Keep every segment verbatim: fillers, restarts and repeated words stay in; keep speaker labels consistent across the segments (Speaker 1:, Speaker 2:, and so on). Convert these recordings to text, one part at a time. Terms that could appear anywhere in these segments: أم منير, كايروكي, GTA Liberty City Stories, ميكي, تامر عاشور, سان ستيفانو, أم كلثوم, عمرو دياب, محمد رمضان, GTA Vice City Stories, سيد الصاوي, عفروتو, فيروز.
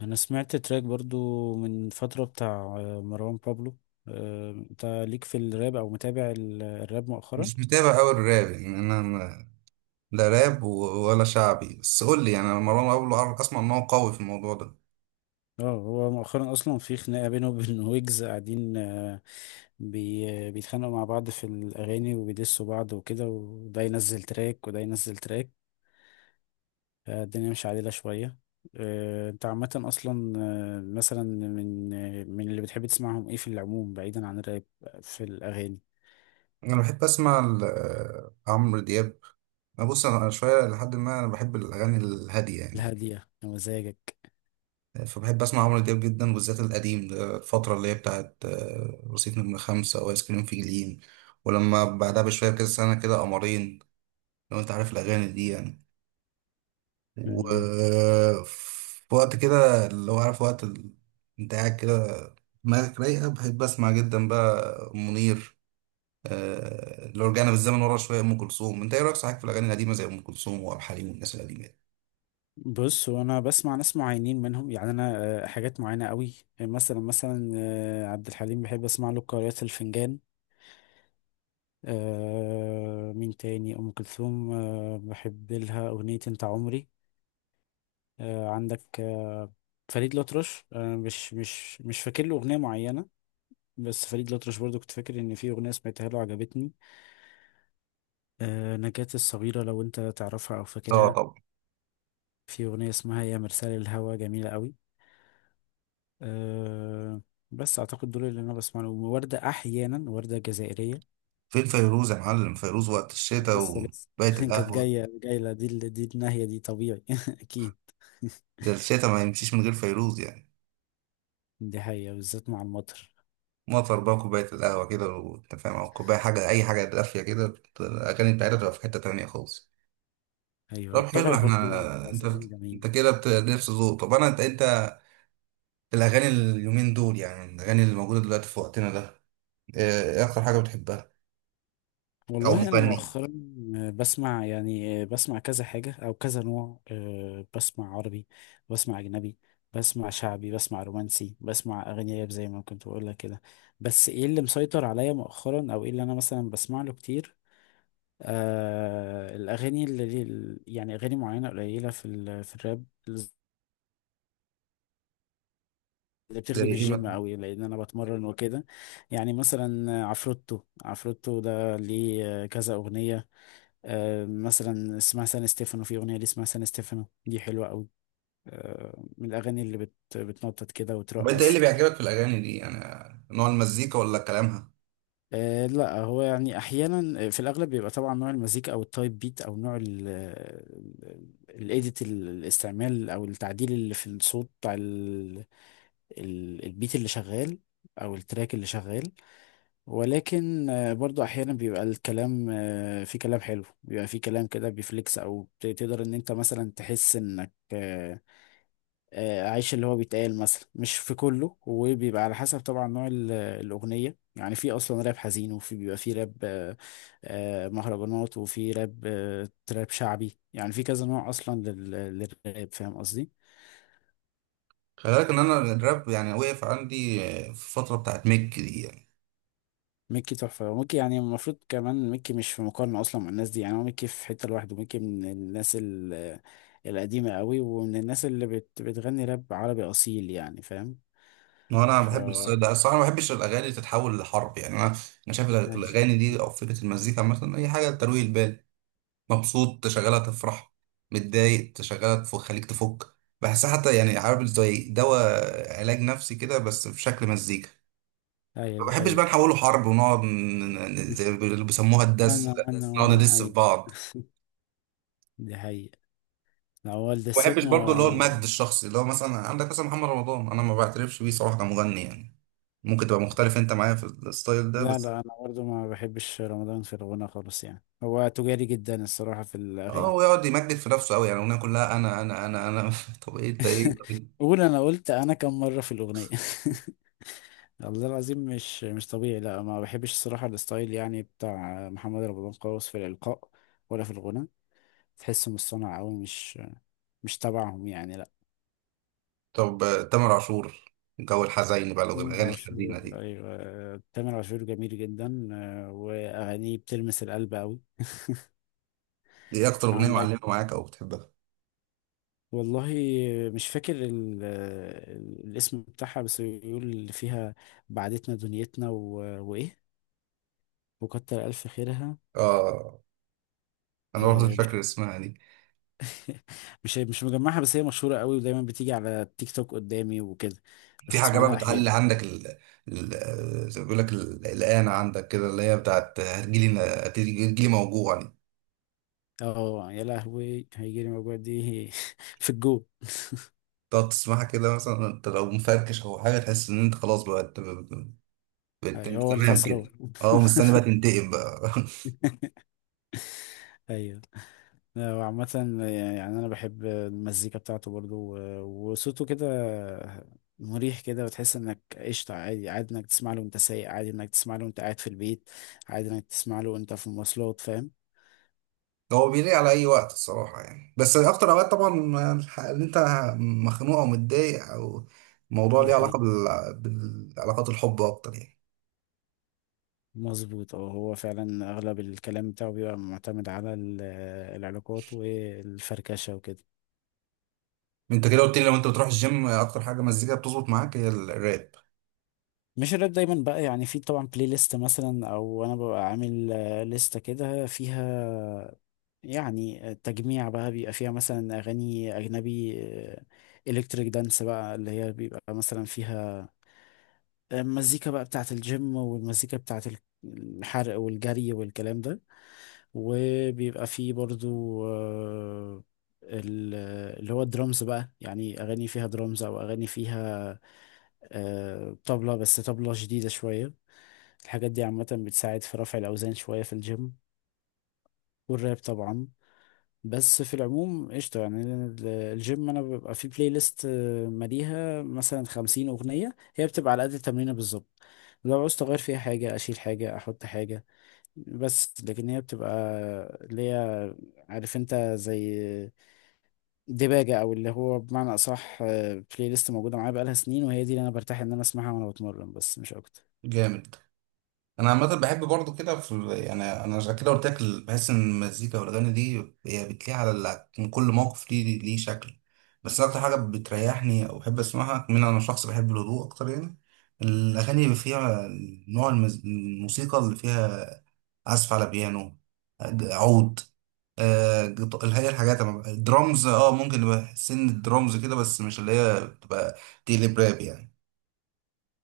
Speaker 1: انا سمعت تراك برضو من فترة بتاع آه، مروان بابلو. آه، انت ليك في الراب او متابع ال- الراب مؤخرا؟
Speaker 2: مش متابع أوي الراب يعني. أنا ما- لا راب و- ولا شعبي، بس قول لي يعني. أنا مروان بابلو أعرف- أسمع إن هو قوي في الموضوع ده.
Speaker 1: اه، هو مؤخرا اصلا في خناقة بينه وبين ويجز قاعدين. آه، بي آه، بيتخانقوا مع بعض في الاغاني وبيدسوا بعض وكده، وده ينزل تراك وده ينزل تراك. آه، الدنيا مش عادلة شوية. آه، انت عامة اصلا، آه، مثلا من آه، من اللي بتحب تسمعهم ايه في العموم بعيدا عن الراب، آه، في الاغاني؟
Speaker 2: أنا بحب أسمع ال- آه، عمرو دياب. أنا بص، أنا شوية لحد ما، أنا بحب الأغاني الهادية يعني.
Speaker 1: الهادية مزاجك.
Speaker 2: فبحب أسمع عمرو دياب جدا، بالذات القديم ده، الفترة اللي هي بتاعت آه، رصيد نمرة خمسة وآيس كريم في جليم، ولما بعدها بشوية كده سنة كده قمرين، لو أنت عارف الأغاني دي يعني. وفي وقت كده اللي هو عارف وقت ال- انت قاعد كده دماغك رايقة، بحب أسمع جدا بقى أم منير. آه، لو رجعنا بالزمن ورا شوية أم كلثوم، أنت إيه رأيك صحيح في الأغاني القديمة زي أم كلثوم وعبد الحليم والناس القديمة دي؟
Speaker 1: بص، هو انا بسمع ناس معينين منهم، يعني انا آه، حاجات معينه قوي. مثلا مثلا آه، عبد الحليم بحب اسمع له قارئة الفنجان. آه، مين تاني؟ ام كلثوم، آه، بحب لها اغنيه انت عمري. آه، عندك آه، فريد الأطرش آه، مش مش مش فاكر له اغنيه معينه. بس فريد الأطرش برضو كنت فاكر ان في اغنيه سمعتها له عجبتني. آه، نجاة الصغيره لو انت تعرفها او
Speaker 2: آه
Speaker 1: فاكرها،
Speaker 2: طبعا.
Speaker 1: في اغنيه اسمها يا مرسال الهوى جميله قوي. أه. بس اعتقد دول اللي انا بسمع لهم، وردة احيانا، وردة جزائرية.
Speaker 2: فين فيروز يا معلم؟ فيروز وقت الشتاء
Speaker 1: لسه لسه
Speaker 2: وكوباية
Speaker 1: كانت
Speaker 2: القهوة.
Speaker 1: جاية جاية، دي ال- دي الناحية دي طبيعي اكيد.
Speaker 2: ده الشتاء ما يمشيش من غير فيروز يعني.
Speaker 1: دي حقيقة بالذات مع المطر.
Speaker 2: مطر بقى، كوباية القهوة كده وأنت فاهم، أو كوباية حاجة، أي حاجة دافية كده، الأغاني بتاعتها تبقى في حتة تانية خالص.
Speaker 1: ايوه،
Speaker 2: طب حلو،
Speaker 1: الطبع برضو
Speaker 2: إحنا
Speaker 1: بتاع
Speaker 2: أنت
Speaker 1: زمان جميل.
Speaker 2: أنت كده بت- نفس ذوق. طب أنا، أنت أنت الأغاني اليومين دول يعني الأغاني اللي موجودة دلوقتي في وقتنا ده، إيه اكتر حاجه بتحبها او
Speaker 1: والله انا
Speaker 2: مغني؟
Speaker 1: مؤخرا آه، بسمع، يعني آه، بسمع كذا حاجة او كذا نوع. آه، بسمع عربي، بسمع اجنبي، بسمع شعبي، بسمع رومانسي، بسمع اغاني راب زي ما كنت بقول لك كده. بس ايه اللي مسيطر عليا مؤخرا؟ او ايه اللي انا مثلا بسمع له كتير؟ آه الأغاني اللي اللي- يعني أغاني معينة قليلة في ال... في الراب اللي
Speaker 2: زي
Speaker 1: بتخدم
Speaker 2: ايه
Speaker 1: الجيم
Speaker 2: مثلا؟
Speaker 1: قوي، لأن أنا بتمرن وكده. يعني مثلا عفروتو، عفروتو ده ليه كذا أغنية. آه مثلا اسمها سان ستيفانو، في أغنية ليه اسمها سان ستيفانو دي حلوة قوي. آه من الأغاني اللي بت... بتنطط كده
Speaker 2: طب انت ايه
Speaker 1: وترقص.
Speaker 2: اللي بيعجبك في الاغاني دي يعني، نوع المزيكا ولا كلامها؟
Speaker 1: آه لا، هو يعني احيانا، آه، في الاغلب بيبقى طبعا نوع المزيكا او التايب بيت، او نوع الايديت، الاستعمال او التعديل اللي في الصوت بتاع ال- ال- البيت اللي شغال او التراك اللي شغال. ولكن آه برضو احيانا بيبقى الكلام، آه في كلام حلو، بيبقى في كلام كده بيفليكس، او ت- تقدر ان انت مثلا تحس انك آه، آه، اعيش اللي هو بيتقال، مثلا مش في كله، وبيبقى على حسب طبعا نوع ال- الاغنيه. يعني في اصلا راب حزين، وفي بيبقى في راب آه، آه، مهرجانات، وفي راب آه، تراب شعبي. يعني في كذا نوع اصلا لل- للراب، فاهم قصدي.
Speaker 2: خلي بالك ان انا الراب يعني وقف عندي آه، في الفتره بتاعت ميك دي يعني.
Speaker 1: ميكي تحفه، وميكي يعني المفروض كمان ميكي مش في مقارنه اصلا مع الناس دي، يعني هو ميكي في حته لوحده. ميكي من الناس ال- القديمه قوي، ومن الناس اللي بت بتغني راب عربي اصيل، يعني فاهم.
Speaker 2: وانا
Speaker 1: ف
Speaker 2: بحب
Speaker 1: وانا،
Speaker 2: الستايل ده الصراحه، ما بحبش الاغاني تتحول لحرب يعني. انا انا شايف
Speaker 1: ايوه.
Speaker 2: الاغاني دي او فكره المزيكا مثلا اي حاجه ترويق البال. مبسوط تشغلها تفرح، متضايق تشغلها تخليك تفك. بحسها حتى يعني عارف، زي دواء علاج نفسي كده بس في شكل مزيكا.
Speaker 1: أيوة،
Speaker 2: ما
Speaker 1: دي
Speaker 2: بحبش بقى
Speaker 1: حقيقه.
Speaker 2: نحوله حرب ونقعد ن- ن- زي ما بيقولوا- بيسموها الدس
Speaker 1: وانا
Speaker 2: ده،
Speaker 1: وانا بس
Speaker 2: نقعد
Speaker 1: وانا،
Speaker 2: ندس في
Speaker 1: ايوه.
Speaker 2: بعض.
Speaker 1: دي حقيقة. هو
Speaker 2: ما بحبش
Speaker 1: الدسات
Speaker 2: برضه اللي هو المجد
Speaker 1: ما...
Speaker 2: الشخصي، اللي هو مثلا عندك مثلا محمد رمضان، انا ما بعترفش بيه صراحه كمغني يعني. ممكن تبقى مختلف انت معايا في الستايل ده
Speaker 1: لا لا،
Speaker 2: بس.
Speaker 1: أنا برضو ما بحبش رمضان في الغنى خالص. يعني هو تجاري جدا الصراحة في
Speaker 2: اه،
Speaker 1: الأغاني.
Speaker 2: هو يقعد يمجد في نفسه قوي، يعني الاغنيه كلها انا انا انا انا طب ايه انت ايه؟
Speaker 1: قول، أنا قلت أنا كم مرة في الأغنية؟ والله العظيم مش مش طبيعي. لا، ما بحبش الصراحة الستايل يعني بتاع محمد رمضان خالص، في الإلقاء ولا في الغنى. تحسه مصطنع أوي، مش مش تبعهم يعني، لا.
Speaker 2: طب آه، تامر عاشور، جو الحزين بقى لو
Speaker 1: تامر
Speaker 2: الاغاني
Speaker 1: عاشور،
Speaker 2: الحزينه دي،
Speaker 1: أيوة تامر عاشور جميل جدا، آه، وأغانيه بتلمس القلب أوي.
Speaker 2: ايه اكتر اغنيه
Speaker 1: عندك،
Speaker 2: معلمه معاك او بتحبها؟
Speaker 1: والله مش فاكر ال- الاسم بتاعها، بس بيقول اللي فيها: بعدتنا دنيتنا و... وايه؟ وكتر الف خيرها.
Speaker 2: اه، انا برضه
Speaker 1: آه،
Speaker 2: مش
Speaker 1: مش
Speaker 2: فاكر اسمها دي.
Speaker 1: مش مش مجمعها، بس هي مشهورة قوي، ودايما بتيجي على التيك توك قدامي وكده.
Speaker 2: في حاجة
Speaker 1: بسمع
Speaker 2: بقى
Speaker 1: لها احيانا.
Speaker 2: بتعلي عندك، ال... ال... زي ما بيقول لك، ال- الآن عندك كده اللي هي بتاعت هتجيلي هتجيلي موجوع يعني.
Speaker 1: اه يا لهوي، هيجيلي موجوع دي في الجو.
Speaker 2: تقعد تسمعها كده مثلا انت لو مفركش او حاجة، تحس ان انت خلاص بقى، انت بقيت
Speaker 1: أيوة،
Speaker 2: انت
Speaker 1: هو
Speaker 2: تمام
Speaker 1: الخسران.
Speaker 2: كده. اه، مستني بقى تنتقم بقى.
Speaker 1: ايوه. آه، وعامة، آه، يعني أنا بحب المزيكا بتاعته برضو، و- وصوته كده مريح كده، وتحس إنك قشطة. عادي عادي إنك تسمع له وأنت سايق، عادي إنك تسمع له وأنت قاعد في البيت، عادي إنك تسمع له وأنت في المواصلات، فاهم.
Speaker 2: هو بيليق على اي وقت الصراحة يعني، بس اكتر اوقات طبعا الح- اللي انت مخنوق او متضايق، او موضوع
Speaker 1: دي
Speaker 2: ليه علاقة
Speaker 1: حقيقة،
Speaker 2: بال... بالعلاقات، الحب اكتر يعني.
Speaker 1: مظبوط. اه هو فعلا أغلب الكلام بتاعه بيبقى معتمد على ال- العلاقات والفركشة وكده.
Speaker 2: انت كده قلت لي لو انت بتروح الجيم اكتر حاجة مزيكا بتظبط معاك هي الراب.
Speaker 1: مش الراب دايما بقى، يعني في طبعا بلاي ليست مثلا، او انا ببقى عامل آه، لستة كده فيها، يعني التجميع بقى، بيبقى فيها مثلا أغاني أجنبي، إلكتريك دانس، بقى اللي هي بيبقى مثلا فيها المزيكا بقى بتاعة الجيم، والمزيكا بتاعة ال- الحرق والجري والكلام ده. وبيبقى فيه برضو آه، ال- اللي هو الدرامز بقى، يعني أغاني فيها درامز، أو أغاني فيها آه، طبلة، بس طبلة جديدة شوية. الحاجات دي عامة بتساعد في رفع الأوزان شوية في الجيم، والراب طبعا. بس في العموم قشطة. يعني ال- الجيم أنا ببقى فيه بلاي ليست آه، ماليها مثلا خمسين أغنية، هي بتبقى على قد التمرينة بالظبط. لو عاوز أغير فيها حاجة، أشيل حاجة أحط حاجة. بس لكن هي بتبقى اللي هي، عارف أنت، زي دباجة. أو اللي هو بمعنى أصح، آه، بلاي ليست موجودة معايا بقالها سنين، وهي دي اللي أنا برتاح إن أنا أسمعها وأنا بتمرن، بس مش أكتر.
Speaker 2: جامد. انا عامه بحب برضو كده في ال- يعني انا عشان كده قلت لك ال- بحس ان المزيكا والاغاني دي هي بتليق على ال- من كل موقف ليه ليه شكل. بس أنا اكتر حاجه بتريحني او بحب اسمعها، من انا شخص بحب الهدوء اكتر يعني، الاغاني اللي فيها نوع المز... الموسيقى اللي فيها عزف على بيانو، ج- عود، آه، جط- اللي هي الحاجات أما- الدرامز، اه ممكن يبقى سن الدرامز كده بس مش اللي هي بتبقى تقلب راب يعني.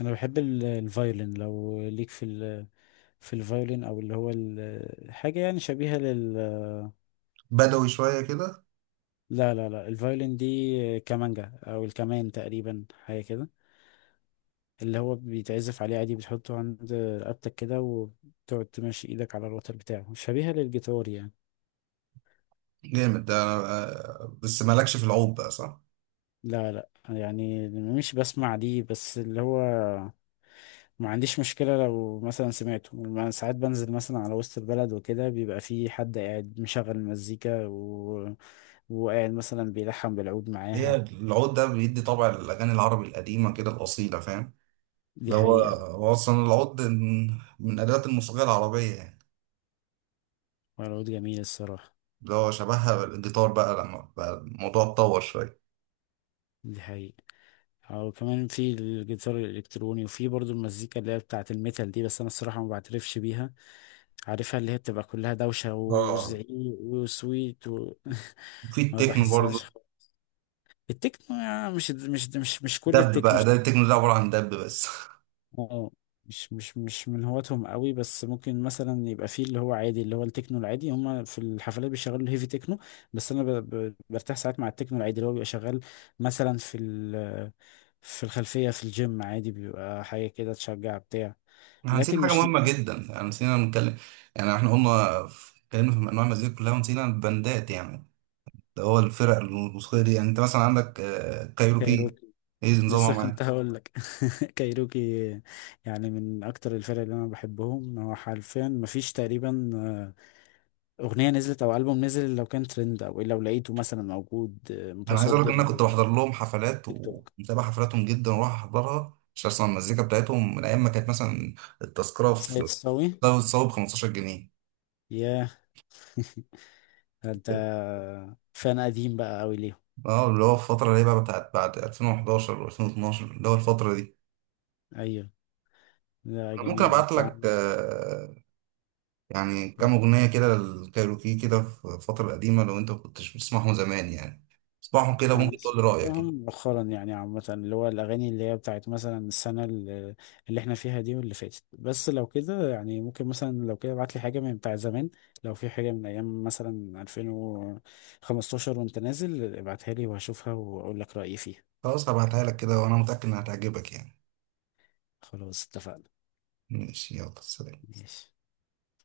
Speaker 1: أنا بحب ال- الفايولين، لو ليك في ال... في الفايولين، أو اللي هو ال- حاجة يعني شبيهة لل...
Speaker 2: بدوي شويه كده.
Speaker 1: لا لا لا، الفايولين دي كمانجا، او الكمان تقريبا، حاجه كده. اللي هو بيتعزف عليه عادي، بتحطه عند رقبتك كده، وتقعد تمشي ايدك على الوتر بتاعه، شبيهه للجيتار يعني.
Speaker 2: جامد ده، آه، بس مالكش في العود بقى صح؟
Speaker 1: لا لا، يعني مش بسمع دي، بس اللي هو ما عنديش مشكله. لو مثلا سمعته، ما- ساعات بنزل مثلا على وسط البلد وكده، بيبقى في حد قاعد مشغل مزيكا و... وقاعد مثلا بيلحن بالعود
Speaker 2: هي
Speaker 1: معاها.
Speaker 2: العود ده بيدي طبع الأغاني العربي القديمة كده الأصيلة فاهم؟
Speaker 1: دي
Speaker 2: ده هو
Speaker 1: حقيقه.
Speaker 2: هو أصلا العود من من أدوات الموسيقى العربية يعني.
Speaker 1: والعود جميل الصراحه.
Speaker 2: اللي هو شبهها الجيتار بقى لما بقى الموضوع اتطور شوية.
Speaker 1: دي حقيقه. او كمان في الجيتار الالكتروني، وفي برضو المزيكا اللي هي بتاعه الميتال دي، بس انا الصراحه ما بعترفش بيها. عارفها، اللي هي بتبقى كلها دوشه
Speaker 2: اه.
Speaker 1: وزعيق وسويت و...
Speaker 2: في
Speaker 1: ما
Speaker 2: التكنو
Speaker 1: بحسهاش.
Speaker 2: برضه،
Speaker 1: التكنو، يعني مش مش مش مش كل
Speaker 2: دب
Speaker 1: التكنو.
Speaker 2: بقى، ده التكنو ده عبارة عن دب بس
Speaker 1: اه، مش مش مش من هواتهم قوي، بس ممكن مثلا يبقى فيه اللي هو عادي، اللي هو التكنو العادي. هما في الحفلات بيشغلوا الهيفي تكنو. بس انا ب- ب- برتاح ساعات مع التكنو العادي اللي هو بيبقى شغال مثلا في ال... في الخلفية في الجيم. عادي بيبقى حاجة كده تشجع بتاع.
Speaker 2: احنا نسينا
Speaker 1: لكن
Speaker 2: حاجة
Speaker 1: مش من...
Speaker 2: مهمة جدا، يعني نسينا نتكلم يعني، احنا قلنا في- اتكلمنا في أنواع المزيكا كلها ونسينا البندات يعني. ده هو الفرق الموسيقية دي يعني، انت مثلا عندك آه، كايروكي،
Speaker 1: كايروكي.
Speaker 2: ايه نظامها
Speaker 1: لسه كنت
Speaker 2: معايا؟
Speaker 1: هقول لك. كايروكي يعني من اكتر الفرق اللي انا بحبهم. هو حرفيا مفيش تقريبا آه، اغنية نزلت او البوم نزل لو كان ترند، او لو لقيته مثلا موجود آه،
Speaker 2: انا عايز اقول لك ان انا
Speaker 1: متصدر.
Speaker 2: كنت بحضر لهم حفلات
Speaker 1: تيك توك.
Speaker 2: ومتابع حفلاتهم جدا، واروح احضرها عشان اسمع المزيكا بتاعتهم، من ايام ما كانت مثلا التذكرة
Speaker 1: سيد
Speaker 2: في
Speaker 1: الصاوي.
Speaker 2: ده بتساوي ب خمستاشر جنيه.
Speaker 1: ياه. ده انت فان قديم بقى قوي ليهم.
Speaker 2: اه، اللي هو الفترة اللي هي بقى بتاعت بعد ألفين وحداشر و2012، اللي هو الفترة دي.
Speaker 1: ايوه. لا
Speaker 2: انا ممكن
Speaker 1: جميل،
Speaker 2: ابعت
Speaker 1: انت
Speaker 2: لك
Speaker 1: عم-
Speaker 2: آه، يعني كام اغنية كده للكايروكي كده في الفترة القديمة، لو انت ما كنتش بتسمعهم زمان يعني، اسمعهم كده
Speaker 1: انا
Speaker 2: ممكن تقول لي رأيك.
Speaker 1: سمعتهم مؤخرا يعني عامة، اللي هو الأغاني اللي هي بتاعت مثلا السنة اللي, اللي احنا فيها دي، واللي فاتت، بس لو كده يعني ممكن، مثلا لو كده ابعت لي حاجة من بتاع زمان. لو في حاجة من أيام مثلا ألفين وخمسة عشر وأنت نازل ابعتها لي، وهشوفها وأقول لك رأيي فيها.
Speaker 2: خلاص، هبعتها لك كده وانا متأكد انها هتعجبك يعني.
Speaker 1: خلاص اتفقنا.
Speaker 2: ماشي، يلا سلام.
Speaker 1: ماشي.